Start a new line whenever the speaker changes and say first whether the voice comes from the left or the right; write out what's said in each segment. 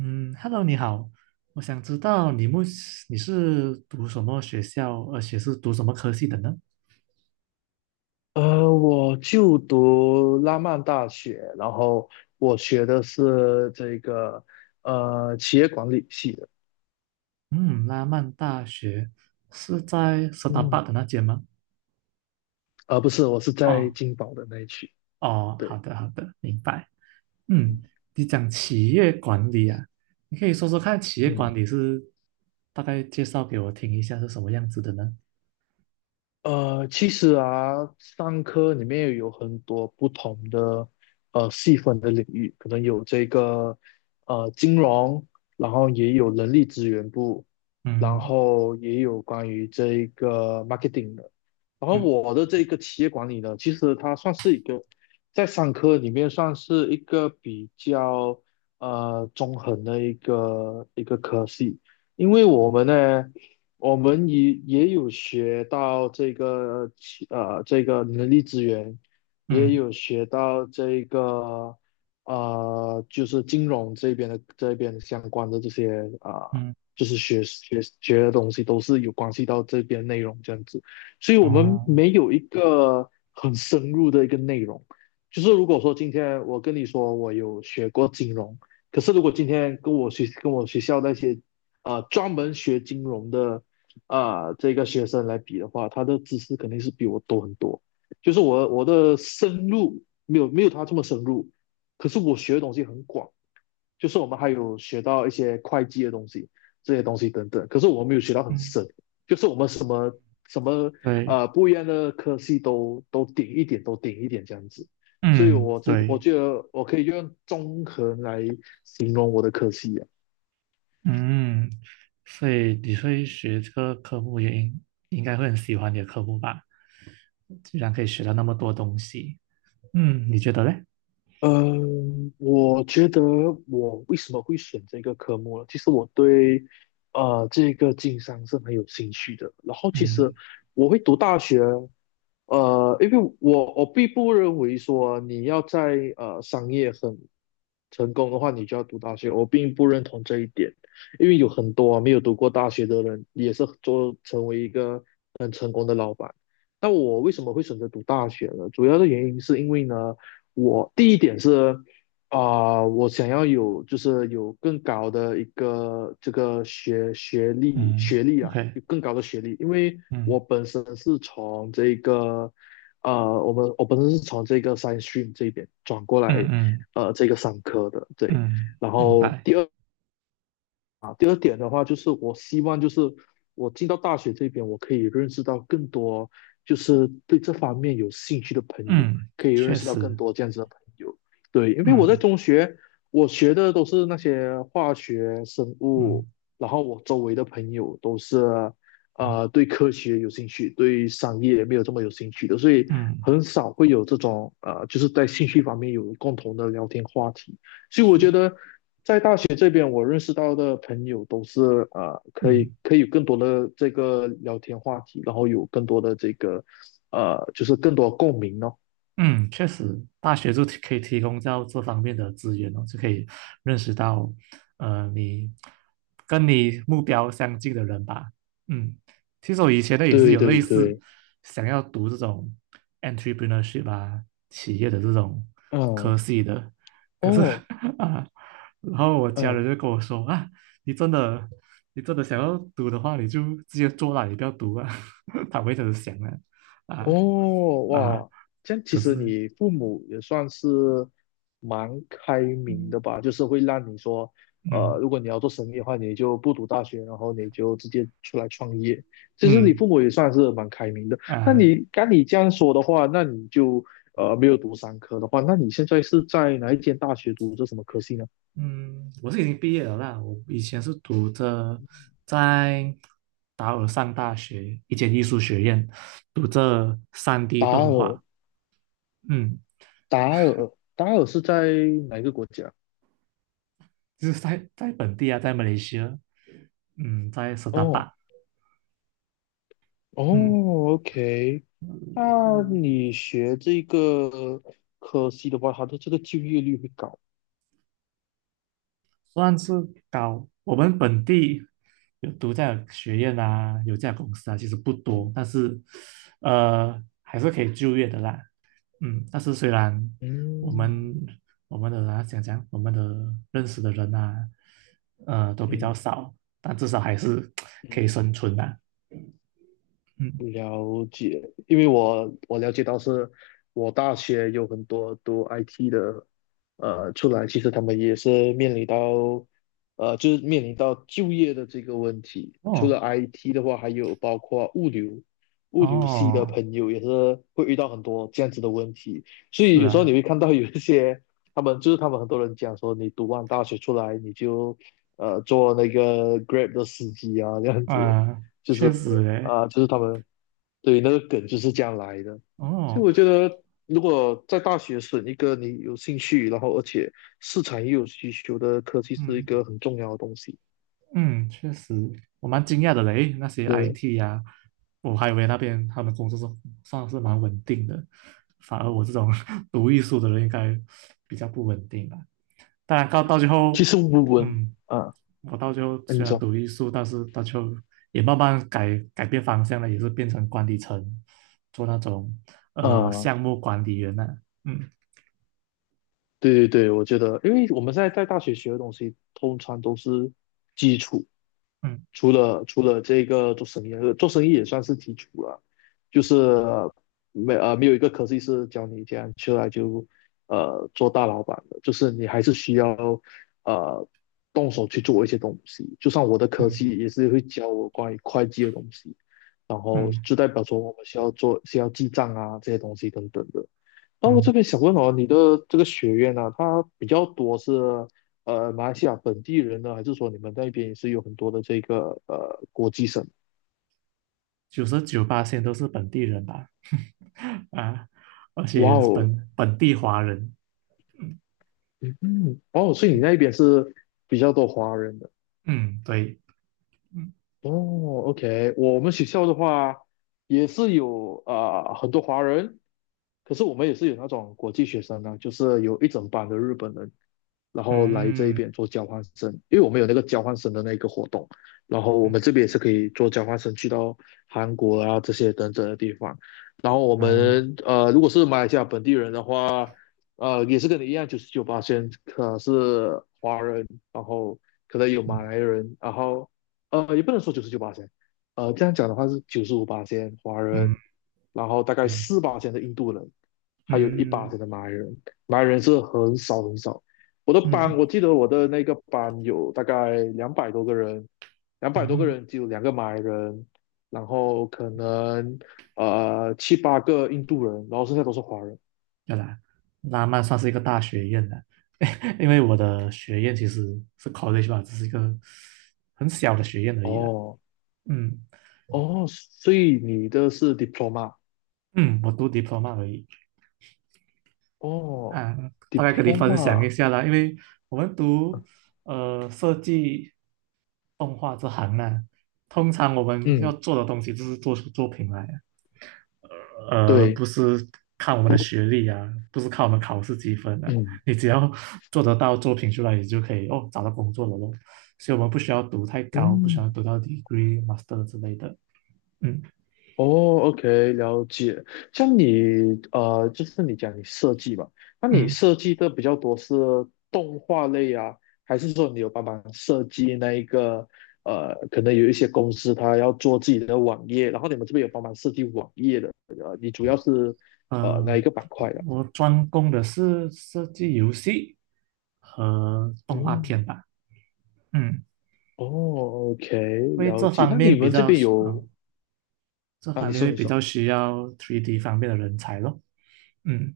right: 嗯，Hello，你好，我想知道你目你是读什么学校，而且是读什么科系的呢？
left: 我就读拉曼大学，然后我学的是这个企业管理系的。
right: 嗯，拉曼大学是在斯达
left: 嗯，
right: 巴的那间吗？
left: 不是，我是在
right: 哦
left: 金宝的那一区。
right: 哦，好
left: 对。
right: 的好的，明白。
left: 嗯
right: 嗯，你讲企业管理啊，你可以说说看企业管
left: 嗯
right: 理是，大概介绍给我听一下是什么样子的呢？
left: 其实啊，商科里面有很多不同的细分的领域，可能有这个金融，然后也有人力资源部，然
right: 嗯
left: 后也有关于这个 marketing 的。然后
right: 嗯
left: 我的这个企业管理呢，其实它算是一个在商科里面算是一个比较中横的一个科系，因为我们呢，我们也有学到这个这个人力资源，也
right: 嗯
left: 有学到这个就是金融这边的这边相关的这些
right: 嗯，
left: 就是学的东西都是有关系到这边内容这样子。所以我们
right: 哦，
left: 没有一个很深入的一个内容。就是如果说今天我跟你说我有学过金融，可是如果今天跟我学跟我学校那些专门学金融的这个学生来比的话，他的知识肯定是比我多很多。就是我的深入没有他这么深入，可是我学的东西很广。就是我们还有学到一些会计的东西，这些东西等等。可是我们没有学到很
right: 嗯，
left: 深，就是我们什么什么
right: 对，
left: 呃不一样的科系都顶一点，都顶一点这样子。所以
right: 嗯
left: 我这个我
right: 对。
left: 觉得我可以用综合来形容我的科系啊。
right: 嗯，所以你会学这个科目也应该会很喜欢你的科目吧？居然可以学到那么多东西，嗯，你觉得嘞？
left: 嗯，我觉得我为什么会选这个科目呢？其实我对这个经商是很有兴趣的。然后其实
right: 嗯
left: 我会读大学，因为我并不认为说你要在商业很成功的话，你就要读大学。我并不认同这一点，因为有很多啊没有读过大学的人也是做成为一个很成功的老板。那我为什么会选择读大学呢？主要的原因是因为呢。我第一点是我想要有就是有更高的一个这个学学历
right: 嗯
left: 学历啊，
right: ，OK，
left: 有更高的学历，因为我
right: 嗯
left: 本身是从这个我本身是从这个 science stream 这边转过
right: 嗯
left: 来
right: 嗯
left: 这个商科的。对。
right: 嗯，
left: 然
right: 明
left: 后
right: 白，
left: 第二点的话就是我希望就是我进到大学这边，我可以认识到更多就是对这方面有兴趣的朋友，
right: 嗯，
left: 可以认
right: 确
left: 识到更
right: 实，
left: 多这样子的朋友。对，因为我在
right: 嗯
left: 中学我学的都是那些化学、生物，
right: 嗯
left: 然后我周围的朋友都是对科学有兴趣，对商业没有这么有兴趣的，所以
right: 嗯，
left: 很少会有这种就是在兴趣方面有共同的聊天话题。所以我
right: 确，
left: 觉得这边我认识到的朋友都是可以
right: 嗯。
left: 可以有更多的这个聊天话题，然后有更多的这个就是更多共鸣哦。
right: 嗯，确实，大学可以提供到这方面的资源哦，就可以认识到，呃，你跟你目标相近的人吧。嗯，其实我以前呢也是
left: 对
right: 有
left: 对
right: 类似
left: 对。
right: 想要读这种 entrepreneurship 啊，企业的这种
left: 嗯。
right: 科系的，可是
left: 哦。
right: 啊，然后我家人
left: 嗯。
right: 就跟我说啊，你真的你真的想要读的话，你就直接做啦，你不要读啊。他们会这直想啊啊
left: 哦，
right: 啊，
left: 哇，这样其
right: 可
left: 实
right: 是。
left: 你父母也算是蛮开明
right: 嗯
left: 的吧，就是会让你说，
right: 嗯
left: 如果你要做生意的话，你就不读大学，然后你就直接出来创业。其实你
right: 嗯
left: 父母也算是蛮开明的。那
right: 啊
left: 你刚你这样说的话，那你就没有读商科的话，那你现在是在哪一间大学读这什么科系呢？
right: 嗯，我是已经毕业了啦。我以前是读着在达尔上大学一间艺术学院，读着三 d
left: 达
right: 动
left: 尔，
right: 画。嗯，
left: 达尔，达尔是在哪一个国家？
right: 就是在本地啊，在马来西亚，嗯，在斯达
left: 哦。
right: 达。嗯，
left: 哦，OK。那你学这个科系的话，它的这个就业率会高。
right: 算是高。我们本地有这样的学院啊，有这样的公司啊，其实不
left: 嗯
right: 多，但是还是可以就业的啦。嗯，但是虽然我
left: 嗯
right: 们我们的啊讲讲我们的认识的人呐，都比较
left: 嗯。
right: 少，但至少还是可以
left: 嗯，
right: 生存的。嗯，
left: 了解，因为我了解到是，我大学有很多读 IT 的，出来其实他们也是面临到，就是面临到就业的这个问题。除
right: 哦
left: 了 IT 的话，还有包括物流，物流系的
right: 哦，
left: 朋友也是会遇到很多这样子的问题。所
right: 是
left: 以有时候你
right: 啊，
left: 会看到有一些他们很多人讲说，你读完大学出来你就做那个 Grab 的司机啊这样子。
right: 啊、
left: 就是
right: 确实诶，
left: 就是他们对，那个梗就是这样来的。所以
right: 哦，
left: 我觉得，如果在大学选一个你有兴趣，然后而且市场也有需求的科技，是一
right: 嗯。
left: 个很重要的东西。
right: 嗯，确实，我蛮惊讶的嘞。那些
left: 对，
right: IT 呀、我还以为那边他们工作算是蛮稳定的，反而我这种 读艺术的人应该比较不稳定吧，当然，到最后，
left: 其实我文
right: 嗯，
left: 啊，
right: 我到最后
left: 那你
right: 虽然
left: 说
right: 读艺术，但是到最后也慢慢改变方向了，也是变成管理层，做那种
left: 啊，
right: 项目管理员了、嗯
left: 对对对，我觉得，因为我们现在在大学学的东西，通常都是基础，
right: 嗯
left: 除了这个做生意，做生意也算是基础了，就是没有一个科技是教你这样出来就做大老板的，就是你还是需要呃动手去做一些东西。就像我的科技
right: 嗯
left: 也是会教我关于会计的东西，然
right: 嗯
left: 后
right: 嗯。
left: 就代表说我们需要记账啊这些东西等等的。那我
right: 嗯
left: 这边想问哦，你的这个学院呢、啊它比较多是马来西亚本地人呢，还是说你们那边也是有很多的这个国际生？
right: 九十九八线都是本地人吧，啊，而
left: 哇
right: 且
left: 哦。
right: 本地华人，
left: 嗯，哦，所以你
right: 嗯，
left: 那边是比较多华人的。
right: 嗯对，嗯
left: 哦，OK,我们学校的话也是有很多华人，可是我们也是有那种国际学生呢，就是有一整班的日本人，然后来这一
right: 嗯
left: 边做交换生，因为我们有那个交换生的那个活动，然后我们
right: 嗯
left: 这边也是可以做交换生去到韩国啊这些等等的地方，然后我
right: 啊
left: 们如果是马来西亚本地人的话，也是跟你一样，九十九八千可是华人，然后可能有
right: 嗯
left: 马来人，然后。也不能说九十九八仙，这样讲的话是九十五八仙华
right: 嗯，
left: 人，然后大概
right: 对，
left: 四八仙的印度人，还有一八
right: 嗯
left: 仙的马来人，马来人是很少很少。我的班，
right: 嗯
left: 我记得我的那个班有大概两百多个人，两百多个
right: 嗯，
left: 人只有两个马来人，然后可能七八个印度人，然后剩下都是华人。
right: 对啦，拉曼算是一个大学院的，因为我的学院其实是 college 吧，只是一个很小的学院而已啦，
left: 哦
right: 嗯
left: 哦，所以你的是 diploma
right: 嗯，我读 diploma 而已。
left: 哦
right: 嗯，大概跟你分享一
left: ，diploma。
right: 下啦，因为我们读设计动画这行呢，通常我们要
left: 嗯，
right: 做的东西就是做出作品来啊
left: 对。
right: 不是看我们的学历啊，不是看我们考试积分的，
left: 嗯
right: 你只要做得到作品出来，你就可以哦找到工作了咯。所以我们不需要读太高，不需
left: 嗯，
right: 要读到 degree、master 之类的。嗯
left: 哦，OK,了解。像你就是你讲你设计吧，那你
right: 嗯，
left: 设计的比较多是动画类啊，还是说你有帮忙设计那一个可能有一些公司它要做自己的网页，然后你们这边有帮忙设计网页的，你主要是哪一
right: 呃，
left: 个板块的？
right: 我专攻的是设计游戏和动画片
left: 嗯，
right: 吧。嗯，
left: 哦，OK,
right: 因为
left: 了解。那你们这边有
right: 这
left: 啊？
right: 方
left: 你
right: 面
left: 说，
right: 会
left: 你
right: 比
left: 说。
right: 较需要三 d 方面的人才咯。嗯，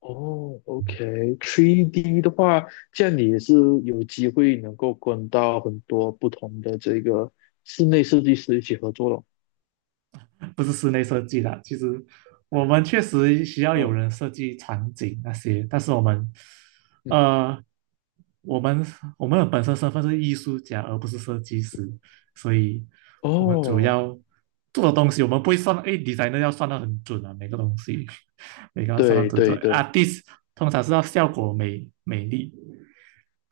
left: 哦OK，3D 的话，这样你也是有机会能够跟到很多不同的这个室内设计师一起合作了。
right: 不是室内设计啦，其实我们确实需要有
left: 嗯
right: 人设计场景那些，但是
left: 嗯。
right: 呃，我们我们的本身身份是艺术家，而不是设计师，所以我们主
left: 哦。
right: 要做的东西，我们不会算，诶 d e s 要算的很准啊，每个东西 每个要算的
left: 对
right: 准准。
left: 对对
right: artist 通常是要效果美丽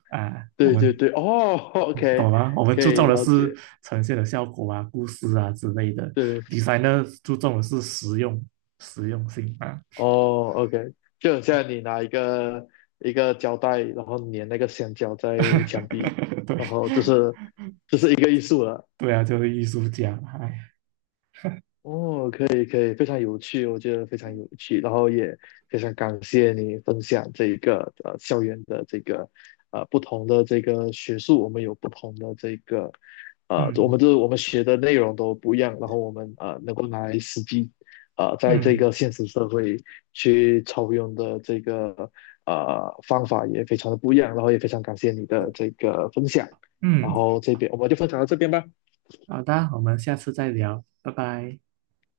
right: 啊，我
left: 对对
right: 们
left: 对。哦，OK,
right: 懂吗？我们
left: 可
right: 注
left: 以
right: 重的
left: 了
right: 是
left: 解。
right: 呈现的效果啊、故事啊之类的
left: 对。
right: ，designer 注重的是实用、实用性啊。
left: 哦，OK,就很
right: 嗯
left: 像你拿一个一个胶带，然后粘那个香蕉在墙壁，
right: 对，
left: 然后这是一个艺术了。
right: 对啊，就是艺术家嘛。哎，
left: 哦，可以可以，非常有趣，我觉得非常有趣，然后也非常感谢你分享这一个校园的这个不同的这个学术，我们有不同的这个
right: 嗯
left: 我们学的内容都不一样，然后我们能够拿来实际在这
right: 嗯
left: 个现实社会去操用的这个方法也非常的不一样，然后也非常感谢你的这个分享，然
right: 嗯，
left: 后这边我们就分享到这边吧。
right: 好的，我们下次再聊，拜拜。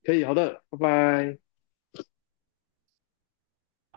left: 可以，好的，拜拜。